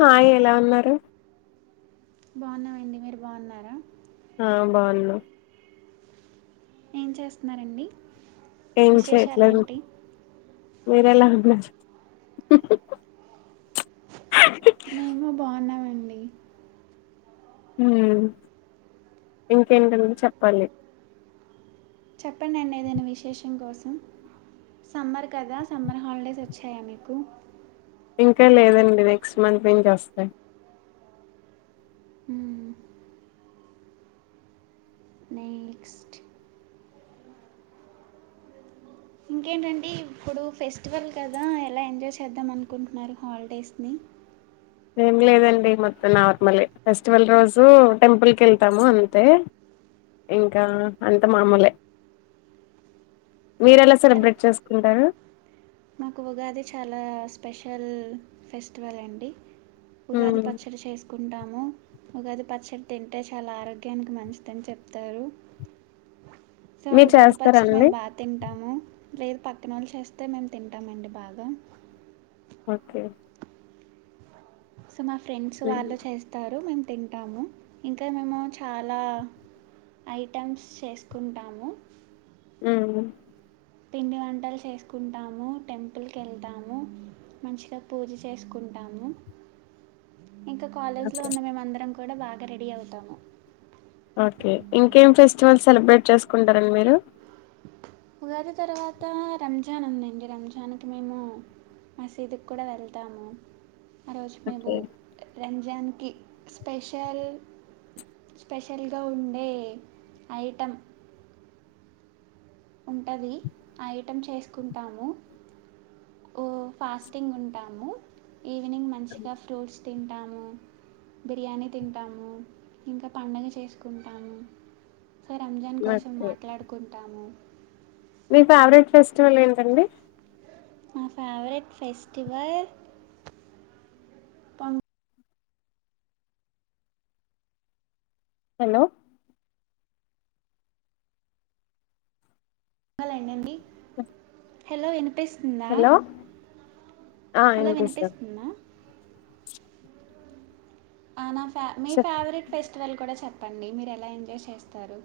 Hi ఎలా ఉన్నారు బాగున్నానండి మీరు బాగున్నారా ఆ బాగున్నా ఏం చేస్తున్నారండి ఏం చెయట్లేదు విశేషాలేంటి మీరేలా ఉన్నారు నేను బాగున్నాం అ ఇంకేంటని చెప్పాలి చెప్పండి ఏదైనా విశేషం కోసం సమ్మర్ కదా సమ్మర్ హాలిడేస్ వచ్చాయా మీకు ఇంకా లేదండి నెక్స్ట్ మంత్ నుంచ వస్తాయి అ నెక్స్ట్ ఇంకేంటండి ఇప్పుడు ఫెస్టివల్ కదా ఎలా ఎంజాయ్ చేద్దాం అనుకుంటున్నారు హాలిడేస్ ని ఏం లేదండి మొత్తం నార్మలే ఫెస్టివల్ రోజు టెంపుల్ క వెళ్తాము అంతే ఇంకా అంత మామూలే మీర ఎలా తర సెలబ్రేట్ చేసుకుంటారు మాకు ఉగాది చాలా స్పెషల్ ఫెస్టివల్ అండి ఉగాది హ్మ్ పచ్చడి చేసుకుంటాము ఉగాది పచ్చడి తింటే చాలా ఆరోగ్యానికి మంచిదని చెప్తారు సావు మీరు గది చేస్తారా పచ్చడి అండి మేము బాగా తింటాము లేదు పక్కనోళ్ళు చేస్తే మేము తింటామండి బాగా ఓకే సో మా ఫ్రెండ్స్ హ్మ్ వాళ్ళు చేస్తారు మేం తింటాము ఇంకా మేము చాలా ఐటమ్స్ చేసుకుంటాము హ్మ్ పిండి వంటలు చేసుకుంటాము టెంపుల్కి వెళ్తాము మంచిగా పూజ చేసుకుంటాము ఇంక కాలేజ్ లో ఓకే ఉన్న మేమందరం కూడా బాగా రెడీ అవుతాము ఓకే ఇంకేం ఫెస్టివల్ సెలబ్రేట్ చేసుకుంటారండి మీరు ఉగాది తర్వాత రంజాన్ ఉందండి రంజాన్కి మేము మసీదుకి కూడా వెళ్తాము ఆ రోజు మేము ఓకే రంజాన్కి స్పెషల్, స్పెషల్గా ఉండే ఐటెమ్ ఉంటది ఐటమ్ చేసుకుంటాము, ఓ ఫాస్టింగ్ ఉంటాము. ఈవినింగ్ మంచిగ ఫ్రూట్స్ తింటాము, బిర్యానీ తింటాము ఇంక పండగ చేసుకుంటాము. సా రంమ్జాన్ కోసం ఓకే మాట్లాడుకుంటాము. మీ ఫేవరెట్ ఫెస్టివల్ ఏంటండి నా ఫేవరెట్ ఫెస్టివల్ పం హలో బంగాలండండి హలో వినిపిస్ హలో ఆ హలో వినిపిస్తా వినిపిస్తుందా ఆనా ఫే మీ చెప్ ఫేవరెట్ ఫెస్టివల్ కూడా చెప్ ప్పండి మీరు ఎలా ఎంజాయ్ చేస్తారు.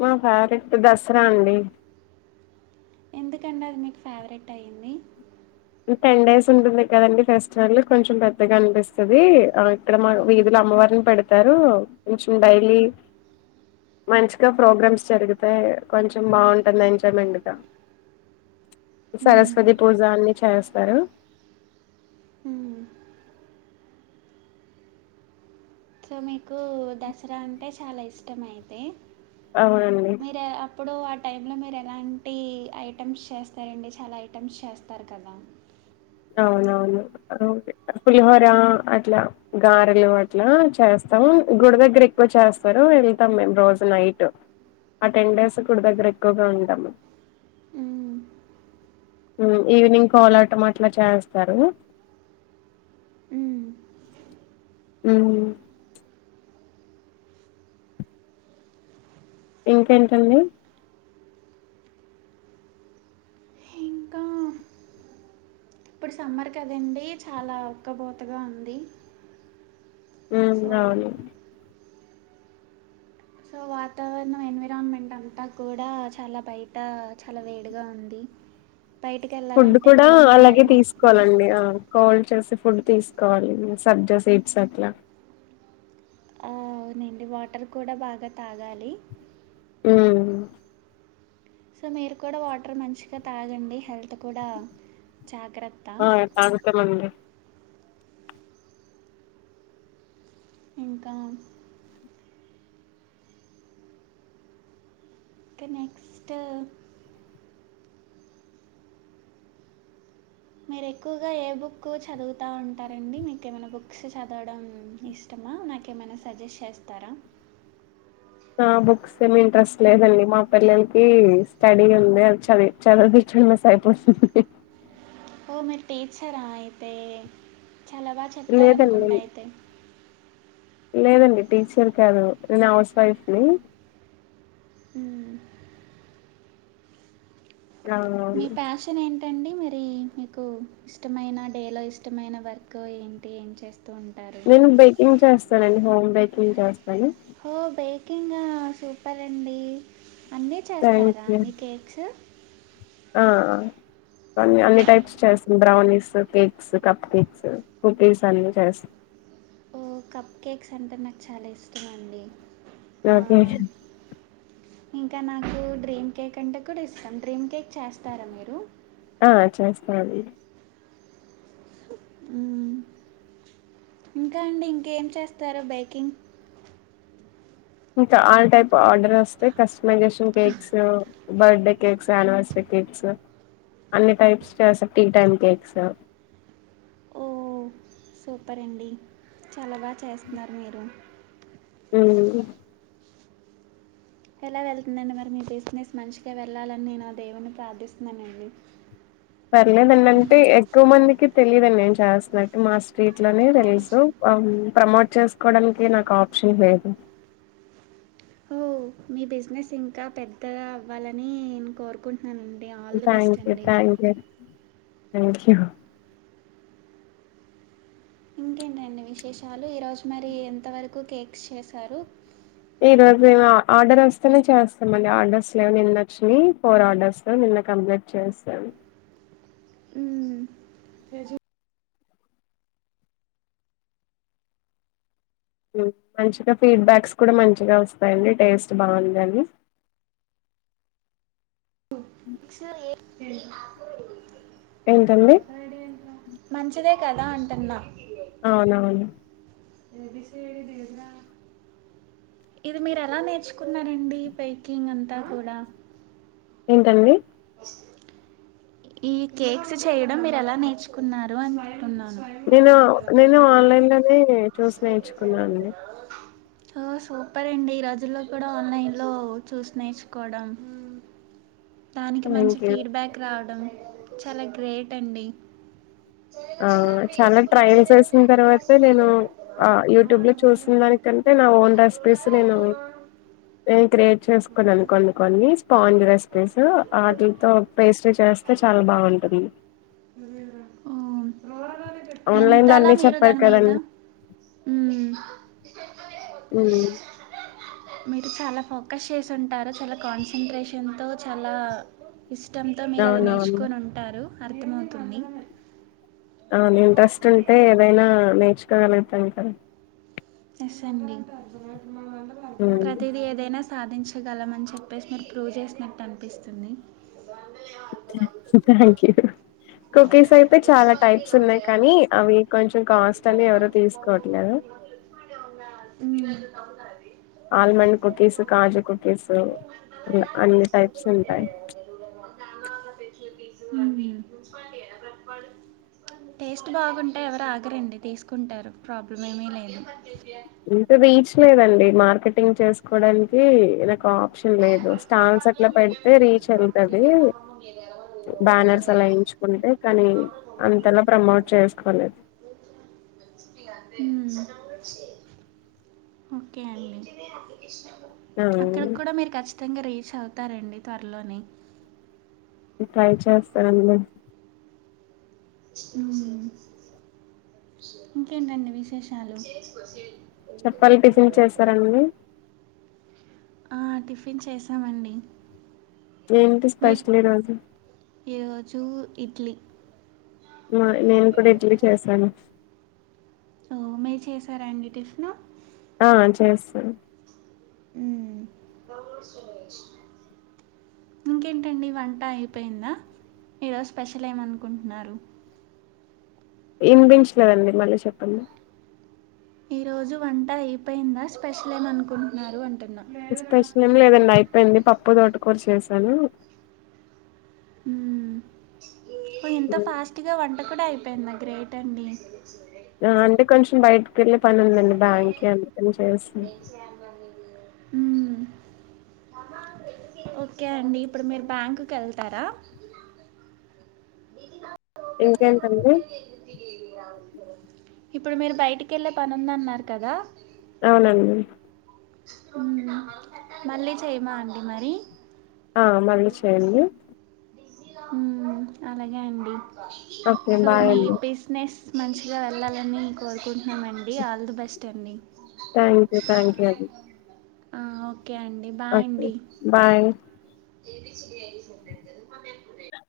మా ఫేవరెట్ దసరా అండి. ఎందుకండి అది మీకు ఫేవరెట్ అయ్యింది. టెన్ డేస్ ఉంటుంది కదండి ఫెస్టివల్ కొంచెం పెద్దగా అనిపిస్తది, ఆ ఇక్కడ మా వీధులొ అమ్మవారిని పెడతారు కొంచెం డైలీ, మంచిగ ప్రోగ్రామ్స్ జరుగుతాయ్ కొంచెం బావుంటుంది ఎంజాయ్ మెండుగ మ్మ్. సరస్వతి పూజాన్ని చేస్తారు. ఉ సో మీకు దసరా అంటే చాలా ఇష్టంమైతే అవునండి మిర అప్పుడో అ టైంలో మీరు ఎలాంటి ఐటమ్స్ చేస్తారండి, చాలా ఐటమ్స్ చేస్తారు కదా. అవునవును పులిహోర అట్ల, గారెలు అట్ల చేస్తాము గుడి దగ్గర ఎక్కువ చేస్తారు వెళ్తాం మేము రోజు నైట్, ఆ టెన్ డేస్ గుడి దగ్గర ఎక్కువగా ఉంటాము. హ్మ్. ఉ ఈవినింగ్ కోలాటం అట్ల చేస్తరు. హ్మ్. ఉ ఇంకేంటండి. ఇంకా ఇప్పుడు సమ్మర్ కదండి చాలా ఉక్కబోతగా ఉంది. ఉ సో, నౌను. సో వాతావర్ణం ఎన్విరామెంట్ అంతా కూడా చాలా బయట చాలా వేడిగా ఉంది. ఫుడ్ బయటికెళ్ళాలంటే కూడా చాలా అలాగే భయమేస్తుంది. తీసుకోవాలండి అ కోల్డ్ చేసి ఫుడ్ తీసుకోవాలి ఉ సబ్జ సీట్స్ అట్ల ఆ అవునండి వాటర్ కూడా బాగా తాగాలి. ఉ సో మీరు కూడా వాటర్ మంచిగా తాగండి హెల్త్ కూడా జాగ్రత్త ఆ తాగుతం మండి. ఇంకా క నెక్స్ట్ మీరు ఎక్కువగా ఏ బుక్ చదువుతూ ఉంటారండి మీకు ఏమైనా బుక్స్ చదవడం ఇష్టమా నాకేమైనా సజెస్ట్ చేస్తారా ఆ బుక్స్ ఏమి ఇంట్రెస్ట్ లేదండి మా పిల్లలకి స్టడీ ఉంది అది చది చదివవ చన్నస్ అయిపోతుంది ఇ మీరు టీచరా అయితే చాలా బాగా లేదండి చెప్తారనుకుంటా అయితే లేదండి టీచర్ కాదు నేను హౌస్ వైఫ్ ని హ అవువును టండి మీరీ మీకు ఇష్టమైన డేలో ఇష్టమైన వర్క్ ఏంటి ఏం చేస్ నేను బేకింగ్ చేస్తానండి. హోమ్ బేకింగ్ చేస్తాను. ఓ బేకింగా సూపరండి. అన్ని చేస్తారా అన్ని కేక్స్ ఆఅ అన్ని అన్ని టైప్స్ చేస్న్ brownies, cakes, cupcakes, cookies అన్ని చేస్ ఓ కప్ కేక్స్ అంటే నాకు చాలా ఇష్టంమండి. న కీష్ ఇంకా నాకు డ్రీమ్ కేక్ అంటే కూడా ఇష్టం, డ్రీమ్ కేక్ చేస్తారా మీరు ఆ చేస్తాం ఇంకా అండి ఇంకేం చేస్తారు బైకింగ్ ఇంకా ఆల్ టైప్ ఆర్డర్ వస్తే కస్ మకాషం cakes birthday cakes anniversary cakes అన్ని టైప్స్ చేస్తారు టీ టైమ్ కేక్స్ ఓ సూపర్ అండి చాలా బాగా చేస్తున్నారు మీరు [unintelligible] ఎలా వెళ్తుందండి మరి మీ బిజినెస్ మంచిగా వెళ్ళాలని నేను ఆ దేవుణని ప్రార్థిస్తున్నానండి పర్లేదండి అంటే ఎక్కువ మందికి తెలిదండి ఏం చేస్తున్నట్ మాస్ స్ట్ లోనే కాల్ తెలుసు వచ్చింది ప్రమోట్ చస్ ఇకోడానికి నాకు ఆప్షన్ లే ఓ మీ బిజినెస్ ఇంకా పెద్ద అవ్వాలని నేను కోరుకుంటు thank you thank you thank you ఇంకేంటండి విశేషాలు ఈరోజు మరి ఎంతవరకు కేక్స్ చేశారు ఈ రోజు మేము ఆర్డర్ వస్తేనే చేస్తాంమండి ఆర్డర్స్ లేవ నిన్న వొచ్చినాయి ఫోర్ ఆర్డర్స్ నిన్న కంప్లీట్ చేస్తాం ఉ మంచిగా ఫీడ్ బ్యాక్స్ కూడా మంచిగా వస్తాయండి టేస్ట్ బాగుందని పక్ష ఏ ఏంటండి హ్యాపీ ఐడియా ఏంట్రా? మంచిదే కదా అంటన్నా అవునవును ఇది మీరు ఎలా నేర్చుకున్నారండి పైకింగ్ అంతా కూడా ఏంటండి ఈ కేక్స్ చేయడం మీరు ఎలా నేర్చుకున్నారు అని [unintelligible] నేను నేను ఆన్లైన్ లోనే చూసి నేర్చుకున్నానండి ఓ సూపర్ అండి ఈ రజుల్లో కూడా ఆన్లైన్ లో చూసి నేర్చుకోవడం దానికి మంచి థ్యాంక్ యూ ఫీడ్ బ్యాక్ రావడం చాలా గ్రేట్ అండి ఆ చాలా ట్రయల్ చేసిన తర్వాత నేను యూట్యూబ్ లో చూసిన దానికంటే నా ఓన్ రెసిపీస్ నేను నేను క్రియేట్ చేసుకున్నా అను కొం కొన్ని స్పాంజ్ రెసిపీస్ వాటిలతో పేస్ట చేస్త అస్తే చాలా బాగుంటుంది వు ఆన్లైన్ లో ఎంతలా అన్ని మీరు చెప్పారు దాని మీద కదండి ఉ ఉ మీరు చాలా ఫోకస్ చేసింటారు చాలా కాన్సట్రేషన్తో చాలా ఇష్టంతో మీరు అది నే అవునవును చుకొని ఉంటారు అర్థమవుతుంది అ ఇంట్రెస్ట్ ఉంటే ఏదైనా నేర్చు ల ఇత అంతా ఎసండి ఉమ్ ప్రతిది ఏదైనా సాధించగలమని చెప్పేసి మీరు ప్రూవ్ చేసినట్టు అనిపిస్తుంది థ్యాంక్ యూ కుకీస్ అయితే చాలా టైప్స్ ఉన్నాయి కానీ అవి కొంచెం కాస్ట్ అని ఎవరు తీసుకోవట్లేదు అవునా మీ దగ్గర దొరుకుతాయా ఆల్మండ్ కుకీస్ కాజు కుకీస్ అన్ని టైప్స్ ఉంటాయి టేస్ట్ బాగుంటాయి ఎవరు ఆగరండి తీసుకుంటారు ప్రాబ్లం ఏమీ లేదు ఇంకా రీచ్ లేదండి మార్ మార్కెటింగ్ చేసుకోవడానికి ఇ ఒక ఆప్షన్ లేదు స్టాల్స్ అట్లా పెడితే రీచ్ ఎల్ తది బ్యానర్స్ అలా ఎంచుకుంటే కానీ అంతలా ప్రమోట్ చేసుకోలేదు మ్మ్. ఓకే అండి అక్కడ ఆ కూడా మీరు కచ్చితంగా రి చవుతారండి త్వరలోనే ట్రై చేస్తా అండి ఇంకేంటండి విశేషాలు చెప్పాలి టిఫిన్ చేసారండి ఆ టిఫిన్ చేసామండి ఏంటి స్పెషల్ ఈరోజు ఈరోజు ఇడ్లీ మరి నేను కూడా ఇడ్లీ చేసాను ఓ మీరు చేసారండి టిఫిన్ ఆ చేస్తాను ఉ ఇంకేంటండి వంట అయిపోయిందా ఈరోజు స్పెషల్ ఏమనుకుంటున్నారు ఇనిపించలేదండి మళ్ళీ చెప్పండి ఈ రోజు వంట అయిపోయిందా స్పెషల్ ఏం అనుకుంటున్నారు అంటు స్పెష ని ఏదన్నాయి పెంది పప్పు, తోట కూర చేసాను మ్మ్ ఓ ఎంత హ్మ్. ఫాస్ట్ గా వంట కూడా అయి పోయిందా గ్రేట్ అండి అంతే కొంచం బయట కెళ్ళే పని ఉందండి బ్యాంకి అందుకని చేసా ఓకే అండి ఇప్పుడు మీరు బ్యాంక్కి వెళ్తారా ఇంకేంటండి ఇప్పుడు మీరు బయటికి వెళ్ళే పని ఉంది అన్నారు కదా అవునండి మళ్ళీ చెయమా అండి మరి ఆ మళ్ళీ చేయండి హ్మ్ అలాగే అండి ఓకే సో బాయ్ మీ అండి బిజినెస్ మంచిగా వెళ్ళాలని కోరుకుంటున్నామండి ఆల్ ది బెస్ట్ అండి థ్యాంక్ యూ థ్యాంక్ యూ అండి ఆ ఓ కే అండి బాయ్ ఓకే అండి బాయ్